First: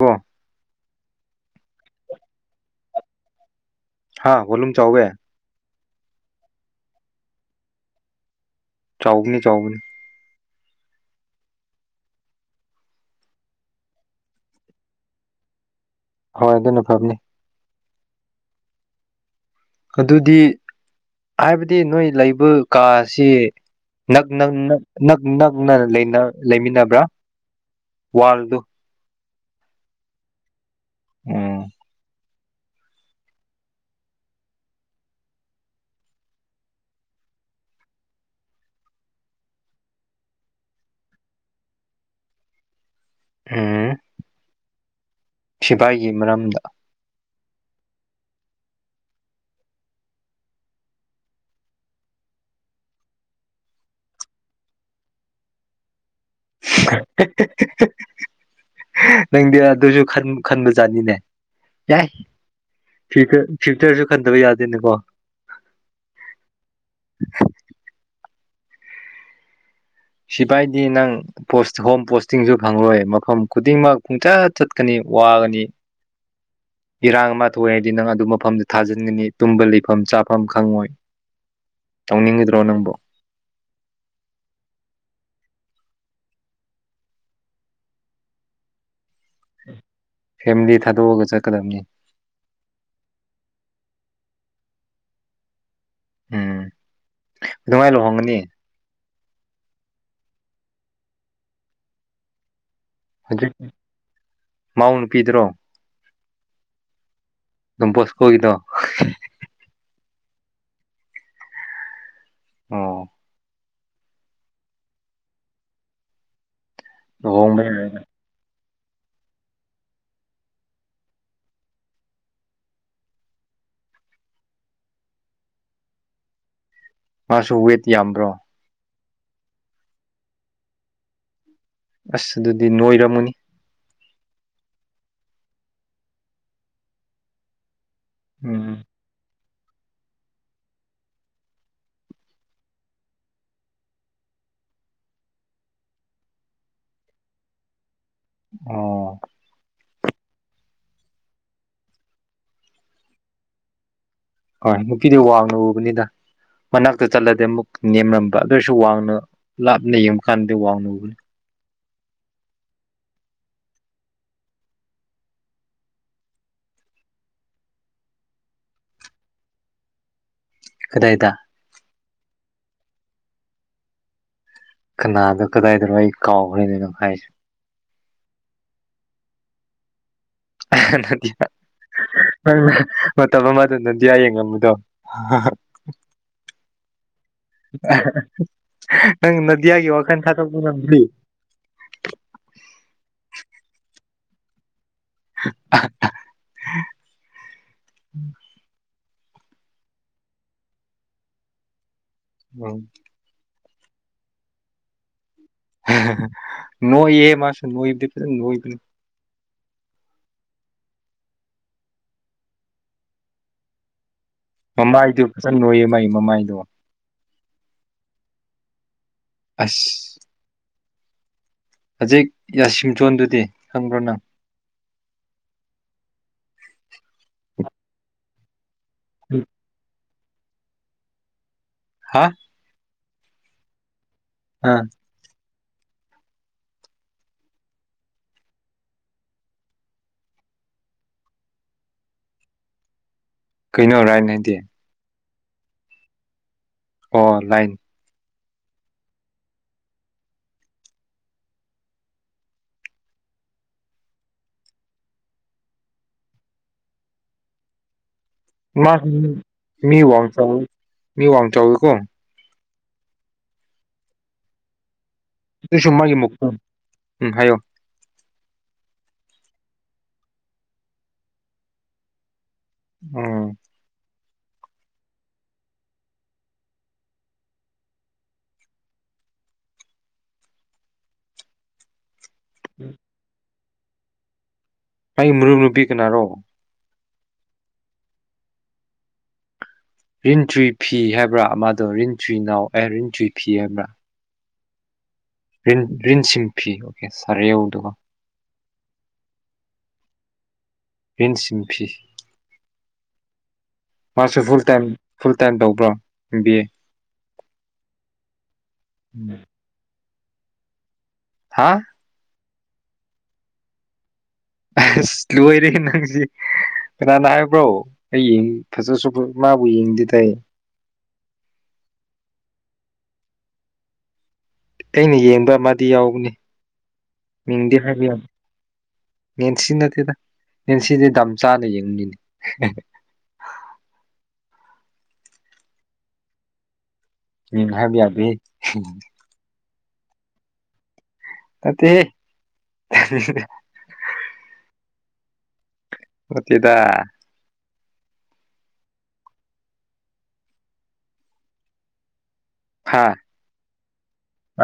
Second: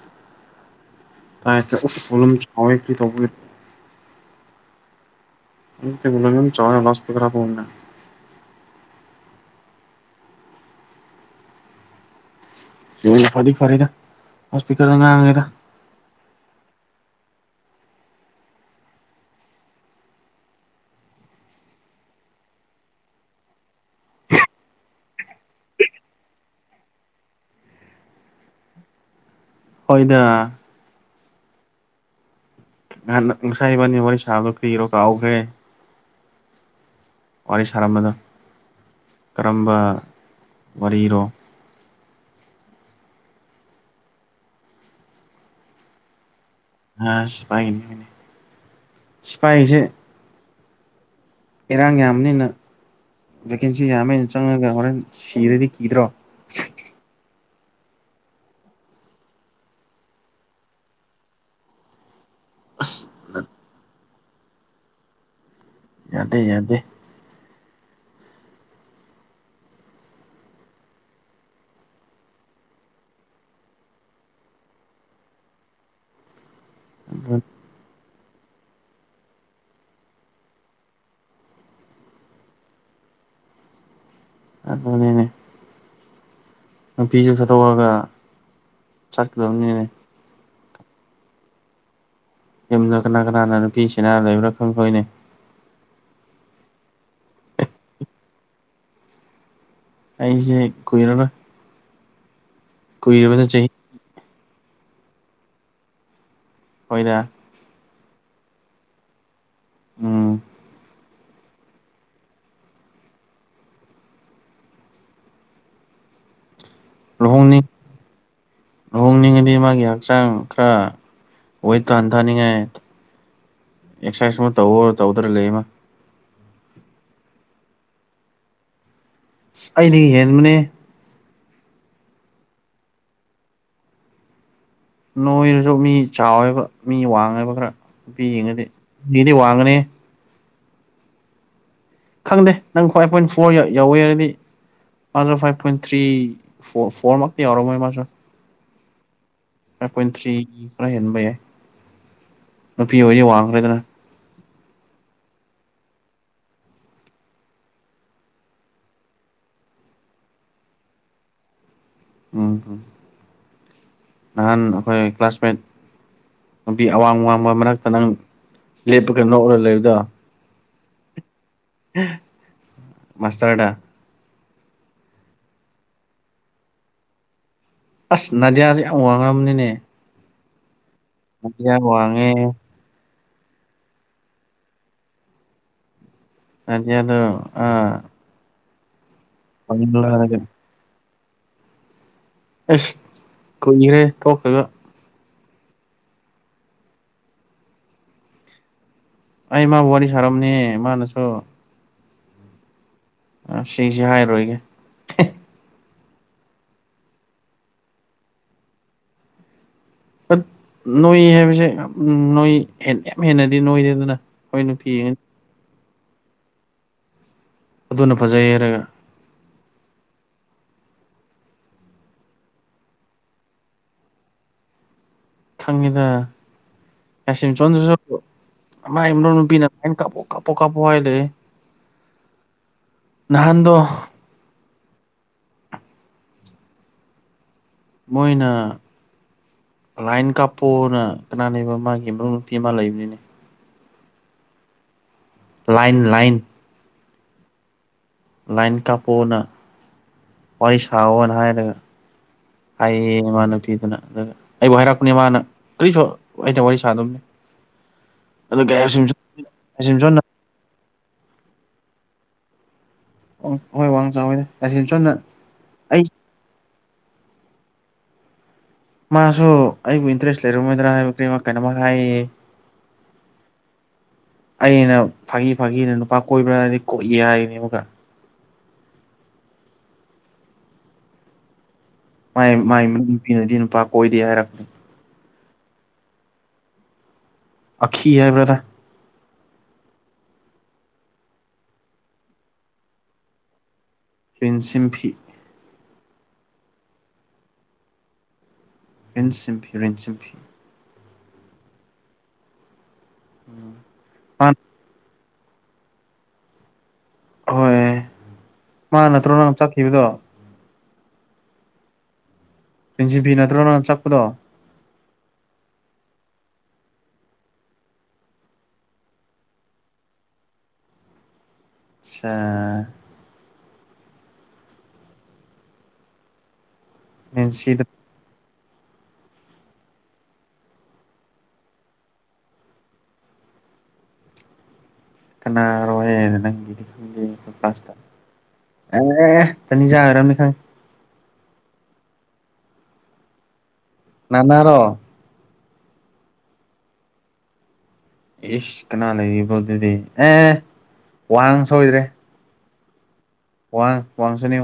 ꯀꯣ ꯍꯥ ꯚꯣꯂꯨꯝ ꯆꯥꯎꯋꯦ [unintelligible] ꯆꯥꯎꯕꯅꯤ ꯆꯥꯎꯕꯅꯤ ꯐꯗꯤ ꯐꯔꯦꯗ ꯍꯣꯁꯄꯤꯇꯜ ꯃꯃꯥꯡꯅꯤꯗ ꯑꯧ ꯑꯗꯨꯅ ꯐꯕꯅꯤ ꯑꯗꯨꯗꯤ ꯍꯥꯏꯕꯗꯤ ꯅꯣꯏ ꯂꯩꯕ ꯀꯥ ꯑꯁꯤ ꯅꯛ ꯅꯛ ꯅꯛꯅ ꯂꯩꯃꯤꯟꯅꯕ꯭ꯔꯥ ꯋꯥꯜꯗꯨ ꯍꯣꯏꯗ ꯎꯝ ꯉꯍꯥꯟ ꯉꯁꯥꯏꯕꯟꯅꯤ ꯋꯥꯔꯤ ꯁꯥꯕꯗꯣ ꯀꯤꯔꯣ ꯀꯥꯎꯈ꯭ꯔꯦ ꯋꯥꯔꯤ ꯁꯥꯔꯝꯕꯗꯣ ꯀꯔꯝꯕ ꯋꯥꯔꯤꯔꯣ ꯍꯥ ꯁꯤꯐꯥꯏꯒꯤ ꯃꯔꯝꯗ ꯑꯥ ꯁꯤꯄꯥꯏ ꯃꯔꯝꯅꯦ ꯁꯤꯄꯥꯏꯁꯦ ꯏꯔꯥꯡ ꯌꯥꯝꯕꯅꯤꯅ ꯚꯦꯀꯦꯟꯁꯤ ꯌꯥꯝꯃꯦꯅ ꯆꯪꯉꯒ ꯍꯣꯔꯦꯟ ꯁꯤꯔꯗꯤ ꯀꯤꯗ꯭ꯔꯣ [unintelligible] ꯅꯪꯗꯤ ꯑꯗꯨꯁꯨ ꯈꯟ ꯈꯟꯕꯖꯥꯠꯅꯤꯅꯦ ꯌꯥꯏ ꯑꯁ ꯐꯤꯆꯔ ꯐꯤꯆꯔꯁꯨ ꯈꯟꯗꯕ ꯌꯗꯦꯅꯦ ꯀꯣ ꯌꯗꯦ ꯌꯗꯦ ꯁꯤꯐꯥꯏꯗꯤ ꯅꯪ ꯄꯣꯁ ꯍꯣꯝ ꯄꯣꯁꯇꯤꯡꯁꯨ ꯐꯪꯂꯔꯣꯏ ꯃꯐꯝ ꯈꯨꯗꯤꯡꯃꯛ ꯄꯨꯡꯆꯠ ꯆꯠꯀꯅꯤ ꯋꯥꯒꯅꯤ [inaudible] ꯏꯔꯥꯡ ꯑꯃ ꯊꯣꯛꯑꯦ ꯍꯥꯏꯗꯤ ꯅꯪ ꯑꯗꯨꯃꯛ ꯃꯐꯝꯗꯨ ꯊꯥꯖꯤꯟꯒꯅꯤ ꯇꯨꯝꯕ ꯂꯩꯐꯝ ꯆꯥꯐꯝ ꯈꯪꯉꯣꯏ ꯇꯧꯅꯤꯡꯒꯗ꯭ꯔꯣ ꯅꯪꯕꯨ ꯑꯗꯨꯅꯦ ꯅꯨꯄꯤꯁꯨ ꯈꯠꯇꯣꯛ ꯑꯒ ꯆꯀꯗꯧꯅꯤꯅꯦ ꯐꯦꯃꯤꯂꯤ ꯊꯥꯗꯣꯛꯑꯒ ꯆꯠꯀꯗꯕꯅꯤ ꯌꯨꯝꯗ ꯀꯅꯥ ꯀꯅꯥꯅ ꯅꯨꯄꯤꯁꯤꯅ ꯂꯩꯕ꯭ꯔꯥ ꯈꯪꯗꯣꯏꯅꯦ ꯎꯝ ꯑꯗꯨꯃꯥꯏꯅ ꯂꯨꯍꯣꯡꯒꯅꯤ ꯑꯩꯁꯦ ꯀꯨꯏꯔꯔꯣꯏ ꯀꯨꯏꯕꯗ ꯍꯧꯖꯤꯛ ꯆꯍꯤ ꯃꯥꯎ ꯅꯨꯄꯤꯗ꯭ꯔꯣ ꯍꯣꯏꯗ ꯗꯣꯟ ꯕꯣꯁꯀꯣꯒꯤꯗꯣ ꯎꯝ ꯑꯧ ꯂꯨꯍꯣꯡꯅꯤꯡ ꯂꯨꯍꯣꯡꯕ ꯂꯨꯍꯣꯡꯅꯤꯡꯉꯗꯤ ꯃꯥꯒꯤ ꯍꯛꯆꯥꯡ ꯈꯔ ꯋꯦꯠ ꯍꯟꯊꯅꯤꯡꯉꯦ ꯑꯦꯁꯔꯁꯥꯁ ꯇꯧꯋꯣ ꯍꯥꯏꯔꯒ ꯇꯧꯗꯅ ꯂꯩꯕ ꯃꯥꯁꯨ ꯋꯦꯠ ꯌꯥꯝꯕ꯭ꯔꯣ ꯑꯩꯅ ꯍꯦꯟꯕꯅꯦ ꯑꯁ ꯑꯗꯨꯗꯤ ꯅꯣꯏꯔꯝꯃꯅꯤ ꯅꯣꯏꯔꯁꯨ ꯃꯤ ꯆꯥꯎꯋꯦꯕ ꯃꯤ ꯋꯥꯡꯉꯦꯕ ꯈꯔ ꯅꯨꯄꯤ ꯌꯦꯡꯉꯗꯤ ꯎꯝ ꯃꯤꯗꯤ ꯋꯥꯡ ꯑꯅꯦ ꯈꯪꯗꯦ ꯅꯪ ꯈ꯭ꯋꯥꯏ ꯄꯣꯏꯟ ꯐꯣꯔ ꯌꯧꯋꯦꯔꯗꯤ ꯃꯥꯖꯨ ꯐꯥꯏꯚ ꯄꯣꯏꯟ ꯊ꯭ꯔꯤ ꯐꯣ ꯐꯣꯔ ꯃꯛꯇꯤ ꯌꯧꯔꯝꯃꯣꯢ ꯃꯥꯁꯨ ꯑꯣ ꯐꯥꯏꯚ ꯄꯣꯏꯟ ꯊ꯭ꯔꯤ ꯈꯔ ꯍꯦꯟꯕ ꯌꯥꯏ ꯅꯨꯄꯤ ꯑꯣꯏꯗꯤ ꯋꯥꯡꯒꯗꯔ ꯍꯣꯏ ꯅꯨꯄꯤꯗꯤ ꯋꯥꯡꯅ ꯎꯕꯅꯤꯗ ꯃꯅꯥꯛꯇ ꯆꯠꯂꯗꯤ ꯑꯃꯨꯛ ꯅꯦꯝꯂꯝꯝꯕ ꯑꯗꯨ ꯑꯣꯏꯔꯁꯨ ꯋꯥꯡꯅ ꯂꯥꯞꯅ ꯌꯦꯡꯕ ꯀꯥꯟꯗꯗꯤ ꯋꯥꯡꯅ ꯎꯕꯅꯤ ꯎꯝ ꯅꯍꯥꯟ ꯑꯩꯈꯣꯏ ꯀ꯭ꯂꯥꯁꯃꯦꯠ ꯅꯨꯄꯤ ꯑꯋꯥꯡ ꯋꯥꯡꯕ ꯃꯔꯛꯇ ꯅꯪ ꯂꯦꯞꯄꯒ ꯅꯣꯛꯔꯛ ꯂꯩꯕꯗꯣ ꯀꯗꯥꯏꯗ ꯃꯥꯁꯇꯔꯗ ꯀꯅꯥꯗ ꯀꯗꯥꯏꯗ ꯑꯩ ꯀꯥꯎꯈ꯭ꯔꯦꯅꯦ ꯅꯪ ꯍꯥꯏꯁꯦ ꯑꯁ ꯅꯥꯗꯤꯌꯥꯁꯦ ꯌꯥꯝ ꯋꯥꯡꯉꯝꯅꯤꯅꯦ ꯍꯥ ꯅꯗꯤꯌꯥ ꯅꯪꯅ ꯃꯇꯝ ꯑꯃꯗ ꯅꯗꯤꯌꯥꯥ ꯌꯦꯡꯉꯝꯝꯕꯗꯣ ꯍꯥ ꯍꯥ ꯅꯗꯤꯌꯥꯗꯣ ꯑꯍꯥ ꯍꯥ ꯅꯪ ꯅꯗꯤꯌꯥꯒꯤ ꯋꯥꯈꯟ ꯊꯥꯗꯣꯛꯄ ꯉꯝꯗ꯭ꯔꯤ ꯇꯣꯛꯈꯒ ꯑꯍꯥ ꯑꯍꯥ ꯍꯥ ꯑꯩ ꯃꯥꯕꯨ ꯋꯥꯔꯤ ꯁꯥꯔꯝꯅꯤ ꯃꯥꯅꯁꯨ ꯑꯧ ꯑꯥ ꯁꯤꯁꯦ ꯍꯥꯏꯔꯣꯏꯒꯦ ꯑꯍꯥ ꯍꯥ ꯅꯣꯏꯌꯦ ꯃꯥꯁꯨ ꯅꯣꯏꯕꯗꯤ ꯐꯖꯟ ꯅꯣꯏꯕꯅꯤ ꯅꯣꯏ ꯍꯥꯏꯕꯁꯦ ꯅꯣꯏ ꯍꯦꯟ ꯌꯥꯝ ꯍꯦꯟꯅꯗꯤ ꯅꯣꯢꯗꯦꯗꯅ ꯃꯃꯥꯏꯗꯨ ꯐꯖꯟ ꯅꯣꯏꯌꯦ ꯃꯥꯒꯤ ꯃꯃꯥꯏꯗꯣ ꯑꯗꯨꯅ ꯐꯖꯩ ꯍꯥꯏꯔꯒ ꯑꯁ ꯍꯧꯖꯤꯛ ꯌꯥꯁꯤꯝꯆꯣꯟꯗꯨꯗꯤ ꯈꯪꯕ꯭ꯔꯣ ꯅꯪ ꯈꯪꯉꯤꯗ ꯌꯥꯁꯤꯝꯆꯣꯟꯗꯨꯁꯨ ꯃꯥꯏ ꯅꯨꯄꯤꯅ ꯑꯧ ꯀꯄꯣ ꯀꯥꯄꯣ ꯀꯥꯄꯣ ꯍꯥꯏ ꯂꯩꯌꯦ ꯍꯥ ꯅꯍꯥꯟꯗꯣ ꯑꯥ ꯃꯣꯏꯅ ꯂꯥꯏꯟ ꯀꯥꯞꯄꯣꯅ ꯀꯅꯥꯅꯦꯕ ꯃꯥꯒꯤ ꯃꯔꯨꯞ ꯅꯨꯄꯤ ꯑꯃ ꯂꯩꯕꯅꯤꯅꯦ ꯀꯩꯅꯣ ꯔꯥꯏꯅ ꯍꯥꯢꯗꯤ ꯂꯥꯏꯟ ꯂꯥꯏꯟ ꯑꯣ ꯂꯥꯏꯟ ꯂꯥꯏꯟ ꯀꯥꯞꯄꯣꯅ ꯋꯥꯔꯤ ꯁꯥꯋꯣꯅ ꯍꯥꯏꯔꯒ ꯍꯥꯏꯌꯦ ꯃꯥ ꯅꯨꯄꯤꯗꯅ ꯑꯗꯨꯒ ꯑꯩꯕꯨ ꯍꯥꯏꯔꯛꯄꯅꯦ ꯃꯥꯅ ꯀꯔꯤꯁꯨ ꯑꯩꯅ ꯋꯥꯔꯤ ꯁꯥꯗꯕꯅꯦ [inaudible] ꯃꯥ ꯎꯝ ꯃꯤ ꯌꯥꯁꯤꯝꯁꯣꯟꯅ ꯋꯥꯡ ꯆꯎ ꯃꯤ ꯋꯥꯡ ꯆꯥꯎꯋꯤꯀꯣ ꯑꯣ ꯍꯣꯏ ꯋꯥꯡ ꯆꯥꯎꯋꯦ ꯌꯥꯁꯤꯝꯆꯣꯟꯅ ꯑꯗꯨ ꯁꯨꯝ ꯃꯥꯒꯤ ꯃꯨꯎꯝ ꯍꯥꯏꯌꯣ ꯃꯥꯁꯨ ꯑꯩꯕꯨ ꯏꯟꯇꯔꯦꯁ ꯂꯩꯔꯝꯃꯣꯏꯗ꯭ꯔꯥ ꯍꯥꯏꯕꯗꯤ ꯃꯥ ꯀꯩꯅꯣꯝꯃꯥ ꯍꯥꯏꯌꯦ ꯎꯝ ꯑꯩꯅ ꯐꯥꯒꯤ ꯐꯥꯒꯤꯅ ꯅꯨꯄꯥ ꯀꯣꯏꯕ꯭ꯔꯥꯗꯤ ꯀꯣꯏꯌꯦ ꯍꯥꯏꯅꯤ ꯑꯃꯨꯛꯀ ꯃꯥꯏ ꯃꯥꯢ ꯅꯨꯄꯤꯅꯗꯤ ꯅꯨꯄꯥ ꯀꯣꯏꯗꯦ ꯍꯥꯏꯔꯛꯄꯅꯦ ꯑꯩ ꯃꯔꯨꯞ ꯅꯨꯄꯤ ꯀꯅꯥꯔꯣ ꯑꯈꯤ ꯍꯥꯏꯕ꯭ꯔꯗ ꯔꯤꯟꯆꯨꯢ ꯐꯤ ꯍꯥꯏꯕ꯭ꯔꯥ ꯑꯃꯥꯗꯣ ꯔꯤꯟꯆꯤꯅꯥꯎ ꯑꯦ ꯔꯤꯟꯆꯨꯢ ꯐꯤ ꯍꯥꯏꯕ꯭ꯔꯥ ꯔꯤꯟꯁꯤꯝꯐꯤ ꯔꯤꯟꯁꯤꯝꯐꯤ ꯑꯣꯀꯦ ꯁꯥꯔ ꯌꯧꯗꯕ ꯔꯤꯟꯁꯤꯝꯐꯤ ꯔꯤꯟꯁꯤꯝꯐꯤ ꯔꯤꯟꯁꯤꯝꯐꯤ ꯎꯝ ꯃꯁꯨ ꯃꯥ ꯐꯨꯜ ꯇꯥꯏꯝ ꯐꯨꯜ ꯇꯥꯝ ꯇꯧꯕ꯭ꯔ ꯕꯤ ꯑꯦ ꯍꯣꯏ ꯃꯥ ꯅꯠꯇ꯭ꯔꯣ ꯅꯪ ꯆꯠꯈꯤꯕꯗꯣ ꯍꯥ ꯔꯤꯟꯁꯤꯝꯐꯤ ꯅꯠꯇ꯭ꯔꯣ ꯅꯪ ꯆꯞꯄꯗꯣ ꯑꯁ ꯂꯣꯏꯔꯦ ꯅꯪꯖꯦ ꯀꯅꯥꯅ ꯍꯥꯏꯕ꯭ꯔꯣ ꯑꯩ ꯐꯖꯁꯨ ꯃꯥꯕꯨ ꯌꯦꯡꯗꯦꯗ ꯑꯩ ꯁꯥ ꯑꯩꯅ ꯌꯦꯡꯕ ꯑꯃꯥꯗꯤ ꯌꯥꯎꯕꯅꯦ ꯑꯦꯟ ꯃꯤꯡꯗꯤ ꯁꯤꯗ ꯍꯥꯏꯕ ꯌꯥ ꯃꯦꯟꯁꯤ ꯅꯠꯇꯦꯗ ꯃꯦꯟꯁꯤꯗꯤ ꯗꯥꯝꯆꯥꯅ ꯌꯦꯡꯉꯤꯅꯤ [unintelligible] ꯀꯅꯥꯔꯣꯏꯑꯦ ꯅꯪꯒꯤꯗꯤ ꯈꯪꯗꯦ ꯃꯤꯡ ꯂꯥꯁꯇ ꯍꯥꯏꯕ ꯌꯥꯗꯦꯍꯦ ꯑꯦ [unintelligible] ꯈꯪꯑꯦ ꯅꯠꯇꯦꯍꯦ [unintelligible] ꯅꯥꯅꯥꯔꯣ ꯅꯠꯇꯦꯗ ꯏꯁ ꯀꯅꯥꯅ ꯢꯕ꯭ꯔꯣ ꯑꯗꯨꯗꯤ ꯑꯦ ꯋꯥꯡ ꯁꯣꯏꯗ꯭ꯔꯦ ꯐꯥ ꯋꯥꯥꯡ ꯋꯥꯡꯁꯨꯅꯦ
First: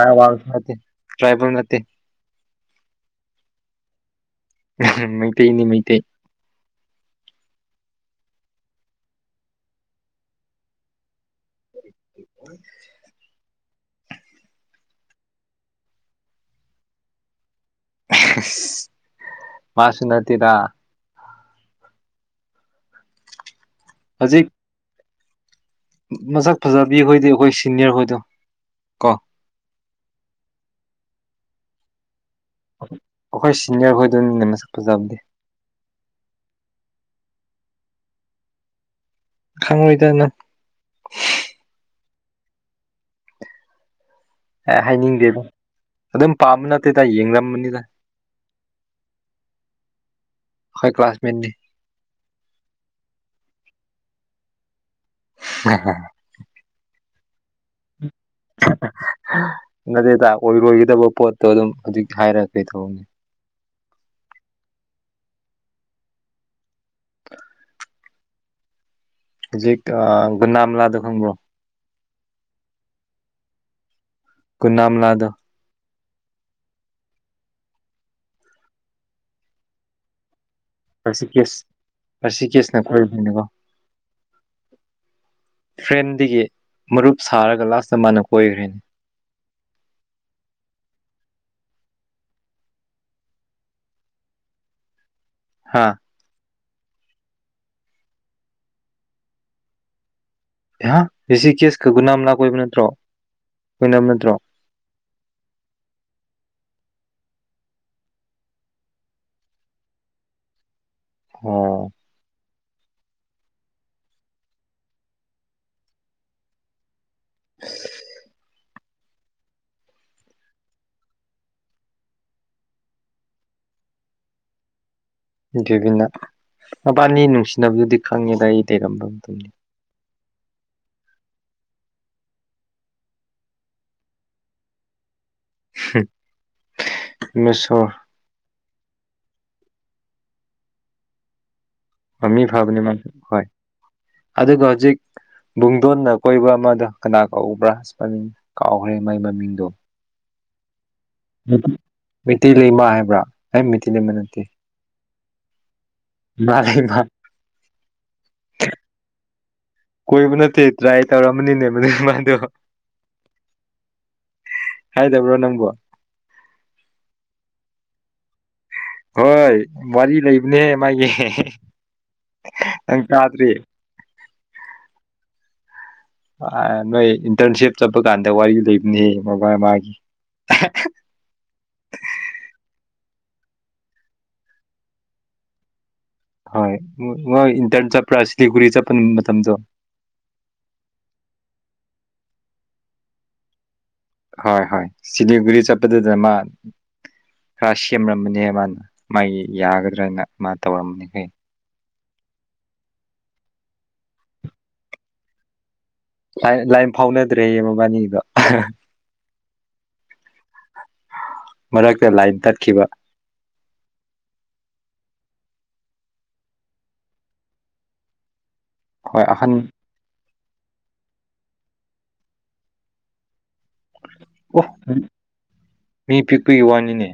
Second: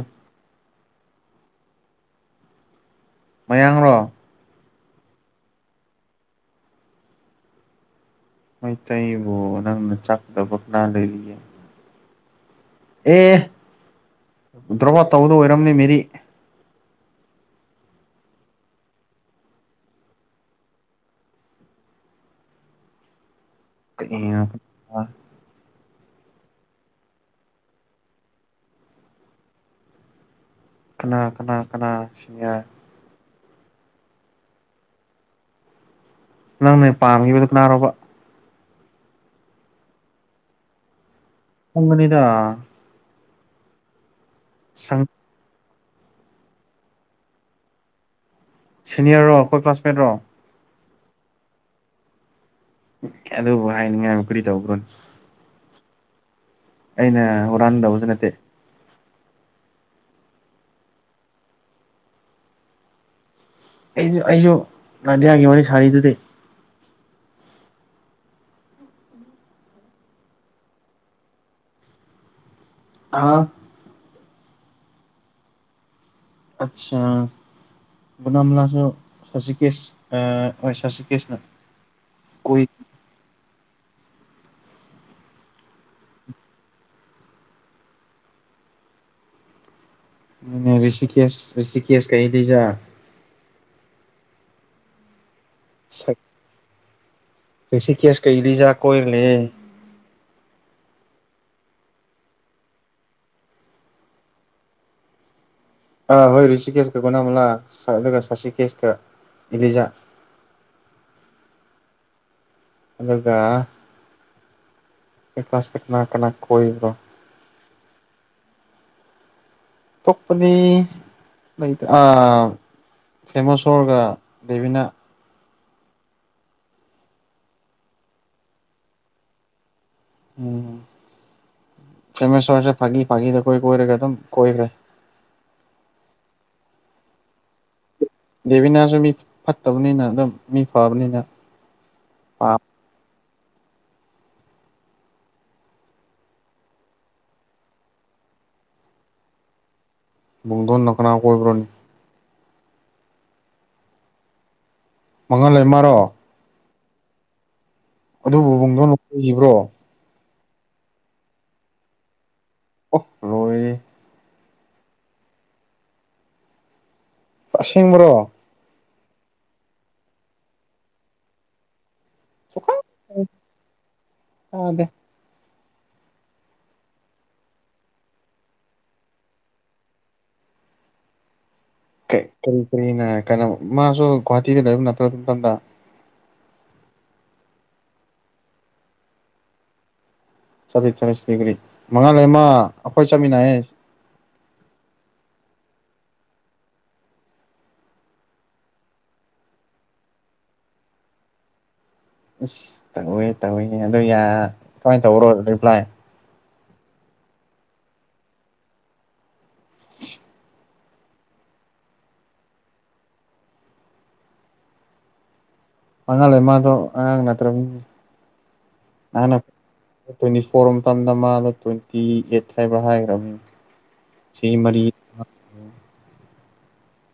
ꯇ꯭ꯔꯥꯏꯕꯜ ꯅꯠꯇꯦ ꯃꯌꯥꯡꯔꯣ [unintelligible] ꯃꯩꯇꯩꯅꯤ ꯃꯩꯇꯩ ꯃꯩꯇꯩꯕꯨ ꯅꯪꯅ ꯆꯥꯛꯇꯕ ꯀꯅꯥ ꯂꯩꯔꯤꯒꯦ [unintelligible] ꯑꯦ ꯗ꯭ꯔꯣ ꯑꯣꯠ ꯇꯧꯕꯗꯨ ꯑꯣꯏꯔꯝꯅꯤ ꯃꯦꯔꯤ [unintelligible] ꯃꯥꯁꯨ ꯅꯠꯇꯦꯗ ꯀꯔꯤꯅꯣ ꯍꯧꯖꯤꯛ [unintelligible] ꯃꯁꯛ ꯐꯖꯕꯤ ꯍꯣꯏꯗꯤ ꯑꯩꯈꯣꯏ ꯁꯤꯅꯤꯌꯔ ꯍꯣꯏꯗꯣ ꯀꯣ ꯀꯅꯥ ꯀꯅꯥ ꯀꯅꯥ ꯁꯤꯅꯤꯌ꯭ꯔ ꯑꯈꯣꯏ ꯁꯤꯅꯤꯌꯔ ꯍꯣꯏꯗꯣꯅꯤꯅꯦ ꯃꯁꯛ ꯐꯖꯕꯗꯤ ꯅꯪꯅ ꯄꯥꯝꯈꯤꯕꯗꯨ ꯀꯅꯥꯔꯣꯕ ꯈꯪꯉꯣꯏꯗꯅꯪ ꯈꯪꯒꯅꯤꯗꯥ ꯑꯦ ꯍꯥꯏꯅꯤꯡꯗꯦꯗ ꯑꯗꯨꯝ ꯄꯥꯝꯕ ꯅꯠꯇꯦꯗ ꯌꯦꯡꯔꯝꯕꯅꯦꯗ ꯁꯤꯅꯤꯌꯔꯔꯣ ꯑꯩꯈꯣꯏ ꯀ꯭ꯂꯥꯁ ꯃꯦꯠ ꯂꯣ ꯑꯈꯣꯏ ꯀ꯭ꯂꯥꯁ ꯃꯦꯠꯅꯦ ꯑꯗꯨꯕꯨ ꯍꯥꯏꯅꯤꯡꯉꯥꯏ ꯀꯔꯤ ꯇꯧꯕ꯭ꯔꯣꯅꯦ ꯍ ꯍꯥ ꯍꯥ ꯑꯩꯅ ꯍꯨꯔꯥꯟꯗꯕꯁꯨ ꯅꯠꯇꯦ ꯅꯠꯇꯦꯗ ꯑꯣꯏꯔꯣꯏꯒꯗꯕ ꯄꯣꯠꯇꯣ ꯑꯗꯨꯝ ꯍꯧꯖꯤꯛ ꯍꯥꯏꯔꯒ ꯀꯩ ꯇꯧꯅꯤ ꯑꯩꯖꯨ ꯑꯩꯖꯨ ꯅꯗꯤꯌꯥꯒꯤ ꯋꯥꯔꯤ ꯁꯥꯔꯤꯗꯨꯗꯤ ꯍꯧꯖꯤꯛ ꯒꯨꯅꯥꯝꯂꯥꯗꯣ ꯈꯪꯕ꯭ꯔꯣ ꯍꯥ ꯀꯨꯅꯥꯝꯂꯥꯗꯣ ꯑꯁꯥ ꯒꯨꯅꯥꯝꯂꯥꯁꯨ ꯍꯧꯖꯤꯛꯀꯤꯁ ꯑ ꯍꯣꯏ ꯁꯁꯤꯀꯦꯁꯅ ꯔꯁꯤꯀꯦꯁ ꯔꯁꯤꯀꯦꯁꯅ ꯀꯣꯢꯕꯅꯤꯀꯣ ꯐ꯭ꯔꯦꯟꯗꯒꯤ ꯃꯔꯨꯞ ꯁꯥꯔꯒ ꯂꯥꯁꯇ ꯃꯥꯅ ꯀꯣꯏꯈ꯭ꯔꯦ ꯎꯝ ꯔꯤꯁꯤꯀꯦꯁ ꯔꯤꯁꯤꯀꯦꯁ ꯀ ꯏꯂꯤꯖꯥ ꯍꯥ ꯁꯛ ꯔꯤꯁꯤꯀꯦꯁꯀ ꯏꯂꯤꯖꯥ ꯀꯣꯏꯔꯂꯩꯌꯦ ꯑꯦꯍꯥ ꯔꯤꯁꯤꯀꯦꯁꯀ ꯒꯨꯅꯥꯝꯂꯥ ꯀꯣꯏꯕ ꯅꯠꯇ꯭ꯔꯣ ꯀꯣꯏꯅꯝ ꯅꯠꯇ꯭ꯔꯣ [unintelligible] ꯇꯥꯗꯦ ꯑꯥ ꯍꯣꯏ ꯔꯤꯁꯤꯀꯦꯁꯀ ꯒꯣꯅꯃꯂꯥ ꯁ ꯑꯗꯨꯒ ꯁꯥꯁꯤꯀꯦꯁꯀ ꯏꯂꯤꯖꯥ [unintelligible] ꯋꯥ ꯉꯥꯡꯗ꯭ꯔꯦ ꯑꯣ ꯑꯗꯨꯒ ꯈꯣꯏ ꯀꯂ꯭ꯥꯁꯇ ꯀꯅꯥ ꯀꯅꯥ ꯀꯣꯏꯕ꯭ꯔꯣ [unintelligible] ꯇꯣꯞꯄꯗꯤ ꯂꯩꯇ ꯑꯝ ꯊꯦꯃꯁꯣꯔꯒ ꯕꯦꯕꯤꯅꯥ ꯗꯦꯕꯤꯅꯥ ꯃꯕꯥꯅꯤ ꯅꯨꯡꯁꯤꯅꯕꯗꯨꯗꯤ ꯈꯪꯉꯦꯗ ꯑꯩꯗꯤ [unintelligible] ꯎꯝ ꯐꯦꯃꯦꯁꯣꯔꯁꯨ ꯐꯥꯒꯤ ꯐꯥꯒꯤꯗ ꯀꯣꯏ ꯀꯣꯏꯔꯒ ꯑꯗꯨꯝ ꯀꯣꯏꯈ꯭ꯔꯦ ꯍꯝ ꯃꯤꯁꯣ ꯕꯦꯕꯤꯅꯁꯨ ꯃꯤ ꯐꯠꯇꯕꯅꯤꯅ ꯗꯨꯝ ꯃꯤ ꯐꯕꯅꯦꯗ ꯑ ꯃꯤ ꯐꯥꯕꯅꯦ ꯃꯥ ꯍꯣꯏ ꯑꯗꯨꯒ ꯍꯧꯖꯤꯛ ꯕꯨꯡꯗꯣꯟꯅ ꯀꯣꯏꯕ ꯑꯃꯗꯣ ꯀꯅꯥ ꯀꯧꯕ꯭ꯔꯥ [unintelligible] ꯀꯥꯎꯈ꯭ꯔꯦ ꯃꯥꯏ ꯃꯃꯤꯡꯗꯣ ꯕꯨꯡꯗꯣꯟꯅ ꯈꯅꯥ ꯀꯣꯏꯕ꯭ꯔꯣꯅꯦ ꯃꯩꯇꯩꯂꯩꯃꯥ ꯍꯥꯏꯕ꯭ꯔꯥ ꯑꯩ ꯃꯩꯇꯩꯩ ꯂꯩꯃ ꯅꯠꯇꯦ ꯃꯉꯥꯜꯂꯩꯃꯥꯔꯣ ꯃꯥꯟꯅꯦ ꯃꯥ ꯑꯗꯨꯕꯨ ꯕꯨꯡꯗꯣꯟꯅ ꯀꯣꯢꯕ꯭ꯔꯣ ꯀꯣꯏꯕ ꯅꯠꯇꯦ ꯇ꯭ꯔꯥꯏ ꯇꯧꯔꯝꯕꯅꯤꯅꯦ ꯃꯥꯗꯨ ꯅꯨꯄꯥꯗꯨ ꯑꯣ ꯂꯣꯏꯔꯦ ꯍꯥꯏꯗꯕ꯭ꯔꯣ ꯅꯪꯕꯨ ꯑꯁꯦꯡꯕꯔꯣ ꯍꯣꯏ ꯋꯥꯔꯤ ꯂꯩꯕꯅꯦꯍꯦ ꯃꯥꯒꯤ ꯍꯦꯍꯦ [unintelligible] ꯗꯦ ꯑꯥ ꯅꯣꯏ ꯏꯟꯇꯔꯟꯁꯤꯞ ꯆꯠꯄꯀꯥꯟꯗ ꯋꯥꯔꯤ ꯂꯩꯕꯅꯦ ꯃꯕꯥ ꯃꯥꯒꯤ ꯑꯍꯥꯍꯥ ꯀꯩ ꯀꯔꯤ ꯀꯔꯤꯅ ꯀꯩꯅꯣ ꯃꯥꯁꯨ ꯒꯣꯍꯥꯇꯤꯗ ꯂꯩꯕ ꯅꯠꯇ꯭ꯔꯣ ꯑꯗꯨ ꯃꯇꯝꯗ ꯍꯣꯏ ꯃꯣꯢ ꯏꯟꯇ꯭ꯔꯟ ꯆꯠꯄ꯭ꯔꯥ ꯁꯤꯂꯤꯒꯨꯔꯤ ꯆꯠꯄ [unintelligible] ꯃꯇꯝꯗꯨ ꯆꯠꯂꯦ ꯆꯠꯂꯦ ꯁꯤꯂꯤꯒꯨꯔꯤ ꯃꯉꯥꯜꯂꯩꯃꯥ ꯑꯈꯣꯏ ꯆꯠꯃꯤꯟꯅꯩꯌꯦ ꯍꯣꯏ ꯍꯣꯏ ꯆꯤꯂꯤꯒꯨꯔꯤ ꯆꯠꯄꯗꯨꯗ ꯃꯥ ꯈꯔ ꯁꯦꯝꯔꯝꯕꯅꯦ ꯃꯥꯅ ꯃꯥꯒꯤ ꯌꯥꯒꯗ꯭ꯔꯅ ꯃꯥꯥ ꯇꯧꯔꯝꯕꯅꯤ ꯀꯩ ꯢꯁ ꯇꯧꯋꯦ ꯇꯧꯋꯦꯍꯦ ꯑꯗꯣ ꯌꯥ ꯀꯃꯥꯏꯅ ꯇꯧꯕ꯭ꯔꯣ ꯔꯤꯄ꯭ꯂꯥꯏ ꯂꯥꯏꯟ ꯂꯥꯢꯟ ꯐꯥꯎꯅꯗ꯭ꯔꯦꯌꯦ ꯃꯕꯥꯅꯤꯒꯤꯗꯣ ꯑꯍꯥ ꯃꯔꯛꯇ ꯂꯥꯏꯟ ꯇꯠꯈꯤꯕ ꯃꯉꯥꯜꯂꯩꯃꯥꯗꯣ ꯑꯉꯥꯡ ꯅꯠꯇ꯭ꯔꯥꯕꯅꯦ ꯍꯣꯏ ꯑꯍꯟ ꯇ꯭ꯋꯦꯟꯇꯤ ꯐꯣꯔ ꯃꯇꯝꯗ ꯃꯥꯅ ꯇ꯭ꯋꯦꯟꯇꯤ ꯑꯦꯠ ꯍꯥꯏꯕ ꯍꯥꯏꯈ꯭ꯔꯕꯅꯤ ꯁꯤ ꯃꯔꯤ ꯀ꯭ꯔꯤ ꯋꯥꯅꯤꯅꯦ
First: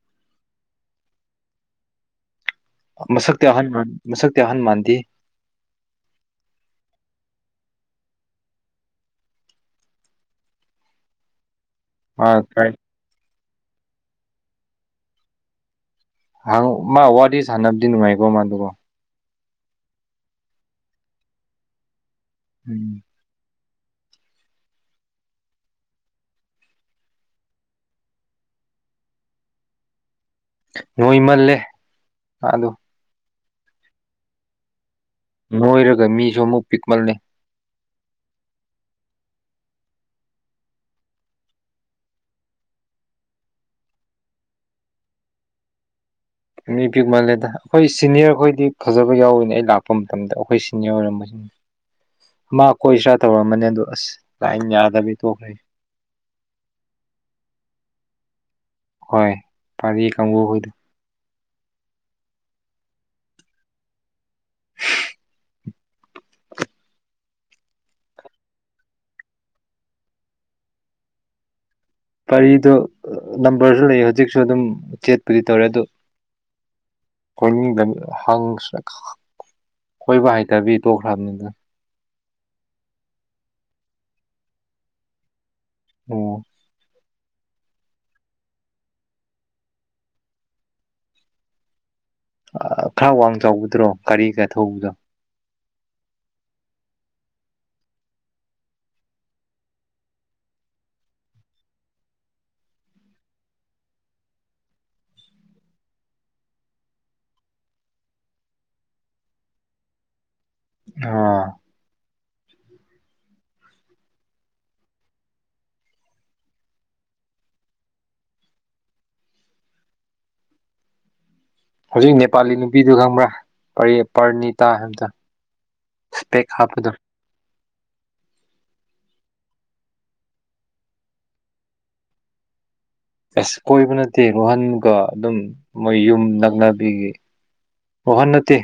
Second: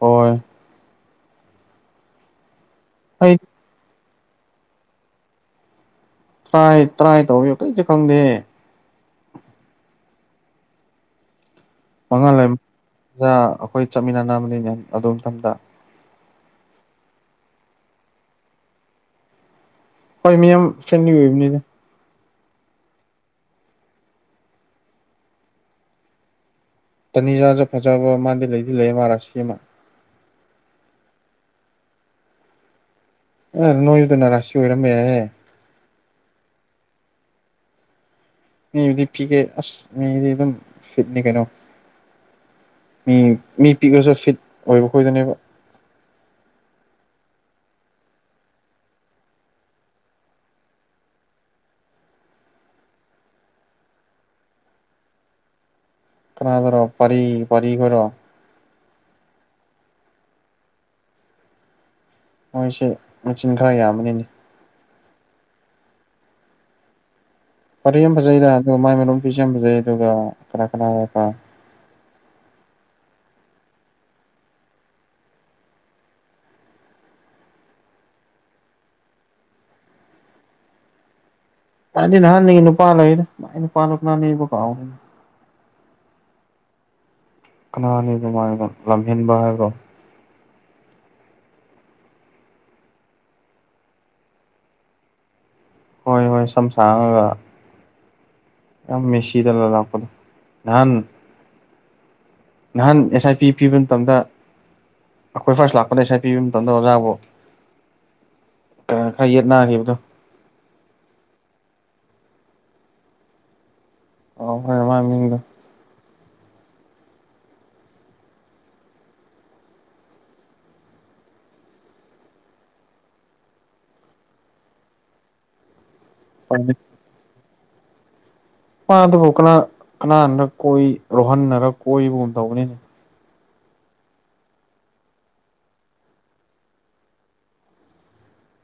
ꯍꯣꯢ ꯑꯩ ꯃꯁꯛꯇꯤ ꯑꯍꯟ ꯃꯥꯟ ꯃꯁꯛꯇꯤ ꯑꯍꯟ ꯃꯥꯟꯗꯦ ꯇ꯭ꯔꯥꯢ ꯇ꯭ꯔꯥꯏ ꯇꯧꯕꯤꯌꯣ ꯀꯥꯔꯤꯁꯨ ꯈꯪꯗꯦ ꯃꯥ ꯃꯉꯥꯜꯂꯩ ꯈꯔ [unintelligible] ꯗ ꯑꯩꯈꯣꯏ ꯆꯠꯃꯤꯟꯅꯅꯕꯅꯤꯅꯦ ꯑꯗꯨꯃꯇꯝꯗ ꯍꯪ ꯃꯥ ꯋꯥꯔꯤ ꯁꯥꯟꯅꯕꯗꯤ ꯅꯨꯡꯉꯥꯏꯀꯣ ꯃꯗꯨꯀꯣ ꯍꯣꯏ ꯃꯤꯌꯥꯝ ꯐ꯭ꯔꯦꯟꯂꯤ ꯑꯣꯏꯕꯅꯤꯗ ꯎꯝ ꯇꯅꯤꯖꯥꯁꯨ ꯐꯖꯕ ꯃꯥꯗꯤ ꯂꯩꯗꯤ ꯂꯩ ꯃꯥꯥꯔꯥꯁꯤ ꯑꯃ ꯅꯣꯏꯃꯜꯂꯦ ꯃꯥꯗꯨ ꯑ ꯅꯣꯏ ꯕꯗꯨꯅ ꯔꯥꯁꯤ ꯑꯣꯏꯔꯝꯕ ꯌꯥꯏꯍꯦ ꯅꯣꯏꯔꯒ ꯃꯤꯁꯨ ꯑꯃꯨꯛ ꯄꯤꯛꯃꯜꯂꯦ ꯃꯤꯗꯤ ꯄꯤꯛꯑꯦ ꯑꯁ ꯃꯤꯗꯤ ꯑꯗꯨꯝ ꯐꯤꯠꯅꯤ ꯀꯩꯅꯣ ꯃꯤ ꯃꯤ ꯄꯤꯛꯑꯁꯨ ꯐꯤꯠ ꯑꯣꯏꯕ ꯈꯣꯏꯗꯨꯅꯦꯕ ꯃꯤ ꯄꯤꯛ ꯃꯥꯜꯂꯦꯗ ꯑꯩꯈꯣꯏ ꯁꯤꯅꯤꯌꯔ ꯈꯣꯏꯗꯤ ꯐꯖꯕ ꯌꯥꯎꯋꯤꯅꯦ ꯑꯩ ꯂꯥꯛꯄ ꯃꯇꯝꯗ ꯑꯩꯈꯣꯏ ꯁꯤꯅꯤꯌꯔ ꯑꯣꯏꯔꯝꯕꯁꯤꯅ [inaudible] ꯃꯥ ꯀꯣꯏꯁꯤꯔꯥ ꯇꯧꯔꯝꯕꯅꯦ ꯑꯗꯨ ꯑꯁ ꯂꯥꯏꯟ ꯌꯥꯗꯕꯤ ꯇꯣꯛꯈ꯭ꯔꯦ ꯀꯅꯥꯗꯔꯣ ꯄꯥꯔꯤ ꯄꯥꯔꯤ ꯈꯣꯏꯔꯣ ꯍꯣꯏ ꯄꯥꯔꯤ ꯀꯥꯡꯕꯨꯍꯣꯏꯗꯣ ꯃꯣꯏꯁꯦ ꯃꯆꯤꯟ ꯈꯔ ꯌꯥꯝꯕꯅꯤꯅꯦ ꯄꯔꯤ ꯌꯥꯝ ꯐꯖꯩꯗ ꯑꯗꯨꯒ ꯃꯥꯏ ꯃꯅꯥꯎ ꯄꯤ ꯁꯨ ꯌꯥꯝ ꯐꯖꯩ ꯑꯗꯨꯒ ꯀꯅꯥ ꯀꯅꯥ ꯍꯥꯏ ꯄꯔꯤꯗꯣ ꯅꯝꯕꯔꯁꯨ ꯂꯩ ꯍꯧꯖꯤꯛꯁꯨ ꯑꯗꯨꯝ ꯆꯦꯠꯄꯨꯗꯤ ꯇꯧꯔꯦ ꯑꯗꯣ ꯀꯣꯏꯅꯤꯡꯗ ꯍꯡꯁꯤꯔ ꯀꯣꯏꯕ ꯍꯩꯇꯕꯤ ꯇꯣꯛꯈ꯭ꯔꯕꯅꯤꯗ ꯑꯗꯨꯗꯤ ꯅꯍꯥꯟꯉꯤ ꯅꯨꯄꯥ ꯂꯩꯗ ꯃꯥꯏ ꯅꯨꯄꯥ [unintelligible] ꯀꯥꯎꯔꯦ ꯑꯣ ꯀꯅꯥꯅꯤ ꯑꯗꯨꯃꯥꯏꯅ ꯂꯝꯍꯦꯟꯕ ꯍꯥꯏꯕ꯭ꯔꯣ ꯑꯥ ꯈꯔ ꯋꯥꯡ ꯆꯥꯎꯕꯗꯨꯔꯣ ꯒꯔꯤꯒ ꯊꯧꯕꯗꯣ ꯍꯣꯏ ꯍꯣꯏ ꯁꯝ ꯁꯥꯡꯉꯒ ꯑꯥ ꯃꯦꯁꯤꯗꯒ ꯂꯥꯛꯄꯗꯣ ꯅꯍꯥꯟ ꯅꯍꯥꯟ ꯑꯦꯁ ꯑꯥꯏ ꯄꯤ ꯄꯤꯕ ꯃꯇꯝꯗ ꯑꯩꯈꯣꯏ ꯐꯥꯔꯁ ꯂꯥꯛꯄꯅꯦ ꯑꯦꯁ ꯑꯥꯏ ꯄꯤꯕ ꯃꯇꯝꯗ ꯑꯣꯖꯥꯕꯣ ꯀ ꯈꯔ ꯌꯦꯠꯅꯥꯈꯤꯕꯗꯣ ꯑꯥ ꯀꯥꯎꯈ꯭ꯔꯦ ꯃꯥꯏ ꯃꯤꯡꯗꯣ ꯍꯧꯖꯤꯛ ꯅꯦꯄꯥꯂꯤ ꯅꯨꯄꯤꯗꯨ ꯈꯪꯕ꯭ꯔꯥ ꯄꯔꯤ ꯄꯔꯅꯤꯇꯥ ꯍꯥꯏꯕꯗꯣ ꯁꯄꯦꯛ ꯍꯥꯞꯄꯗꯨ ꯄꯥꯗꯨꯕꯨ ꯀꯅꯥ ꯀꯅꯥꯅ ꯀꯣꯏ ꯔꯣꯍꯟꯅꯔ ꯀꯣꯏꯕꯒꯨꯝ ꯇꯧꯕꯅꯤꯅꯦ ꯑꯁ ꯀꯣꯏꯕ ꯅꯠꯇꯦ ꯔꯨꯍꯟꯒ ꯑꯗꯨꯝ ꯃꯣꯏ ꯌꯨꯝ ꯅꯛꯅꯕꯤꯒꯤ ꯔꯣꯍꯟ ꯅꯠꯇꯦ